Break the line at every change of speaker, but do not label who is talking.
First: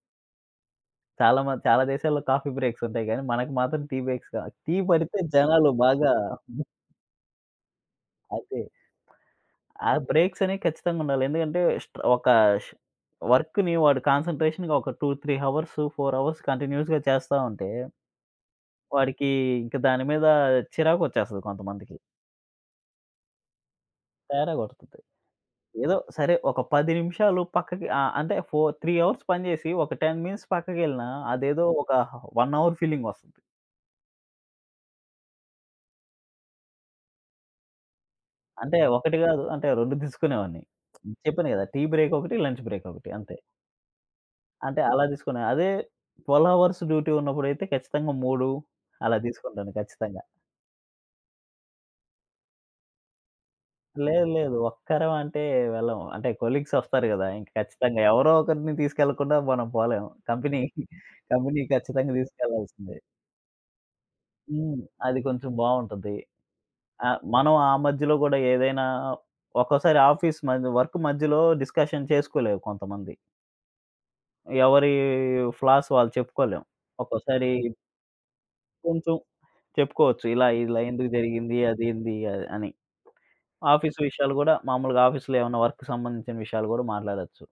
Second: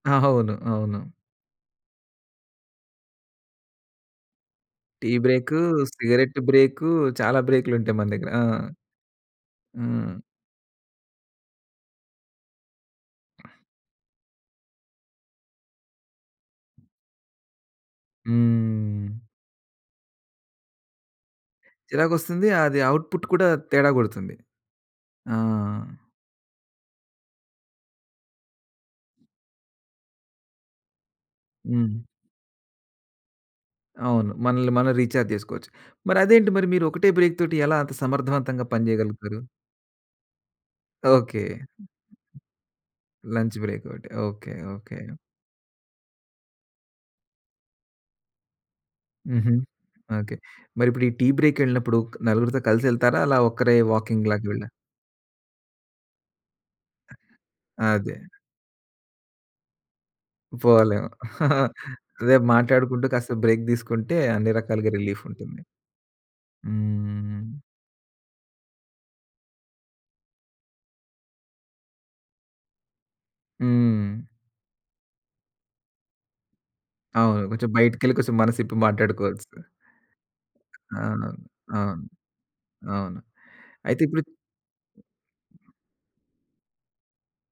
అవును. అవును.
చాలా మంది చాలా దేశాల్లో కాఫీ బ్రేక్సుంటాయి గానీ మనకు మాత్రం టీ బ్రేక్స్ కావ టీ
టీ
పడితే
బ్రేకు,
జనాలు బాగా
సిగరెట్టు బ్రేకు చాలా బ్రేకులుంటాయి మన దగ్గర. ఆ!
అదే. ఆ
హ్మ్.
బ్రేక్సనేయి ఖచ్చితంగుండాలి. ఎందుకంటే స్టా ఒక ష్ వర్క్‌ని వాడు కాన్సంట్రేషన్‌గా ఒక 2, 3 హవర్సు 4 అవర్స్ కంటిన్యూయస్‌గా చేస్తా ఉంటే...
హ్మ్.
వాడికి ఇంకా దాని మీద చిరాకొచ్చేస్తది కొంతమందికి.
చిరాకొస్తుంది. అది అవుట్‌పుట్ కూడా తేడా కొడుతుంది.
తేడా కొడతది.
ఆ!
ఏదో సరే ఒక 10 నిమిషాలు పక్కకి ఆహ్, అంటే ఫోర్ త్రీ అవర్స్ పనిచేసి ఒక 10 మినిట్స్ పక్కకెళ్ళినా అదేదో ఒక
హ్మ్.
హ 1 అవర్ ఫీలింగొస్తది.
అవును. మనల్ని మనం రీచార్జేసుకోవచ్చు. మరదేంటి మరి మీరు ఒకటే బ్రేక్ తోటి ఎలా అంత సమర్థవంతంగా
అంటే
పని
ఒకటి
జేయగలుగుతారు?
కాదు. అంటే 2 తీసుకునేవాడ్ని.
ఓకే.
చెప్పాను కదా! టీ బ్రేకొకటి, లంచ్ బ్రేకొకటి అంతే.
లంచ్ బ్రేకోటి ఓకే.
అంటే
ఓకే.
అలా తీసుకునే, అదే 12 హవర్స్ డ్యూటీ ఉన్నప్పుడైతే ఖచ్చితంగా 3 అలా
హుహు.
తీసుకుంటాను ఖచ్చితంగా.
ఓకే. మరిప్పుడు ఈ టీ బ్రేకెళ్ళినప్పుడు క్ నలుగురితో కలిసి యెళ్తారా? అలా ఒక్కరే
లేదు,
వాకింగ్‌లాగా
లేదు.
వెళ్ళా
ఒక్కరం అంటే వెళ్ళం. అంటే కొలీగ్సొస్తారు గదా! ఖచ్చితంగా
అదే.
ఎవరో ఒకరిని తీసుకెళ్ళకుండా మనం పోలేము. కంపెనీ
పోలేము.
కంపెనీ ఖచ్చితంగా
రేపు
తీసుకెళ్ళాల్సిందే.
మాట్లాడుకుంటూ కాస్త బ్రేక్ దీసుకుంటే అన్ని
హ్మ్.
రకాలుగా
అది కొంచెం
రిలీఫుంటుంది.
బావుంటుంది. ఆహ్,
హ్మ్.
మనం ఆ మధ్యలో గూడా ఏదైనా ఒక్కోసారి ఆఫీస్ మ వర్క్ మధ్యలో డిస్కషన్ చేసుకోలేరు కొంతమంది.
హ్మ్.
ఎవరి ఫ్లాస్ వాళ్ళు చెప్పుకోలేం.
అవును.
ఒక్కోసారి
కొంచెం బయటికెళ్ళి కొసం మనసిప్పి
కొంచెం
మాట్లాడుకోవాల్సింది.
చెప్పుకోవచ్చు. ఇలా, ఇలా
ఆ!
ఎందుకు జరిగింది? అది
అవును.
ఏంది అని.
అవును.
ఆఫీస్
అయితే ఇప్పుడు
విషయాలు గూడా మామూలుగా ఆఫీస్‌లో ఏమన్నా వర్క్‌కి సంబంధించిన విషయాలు గూడా మాట్లాడొచ్చు.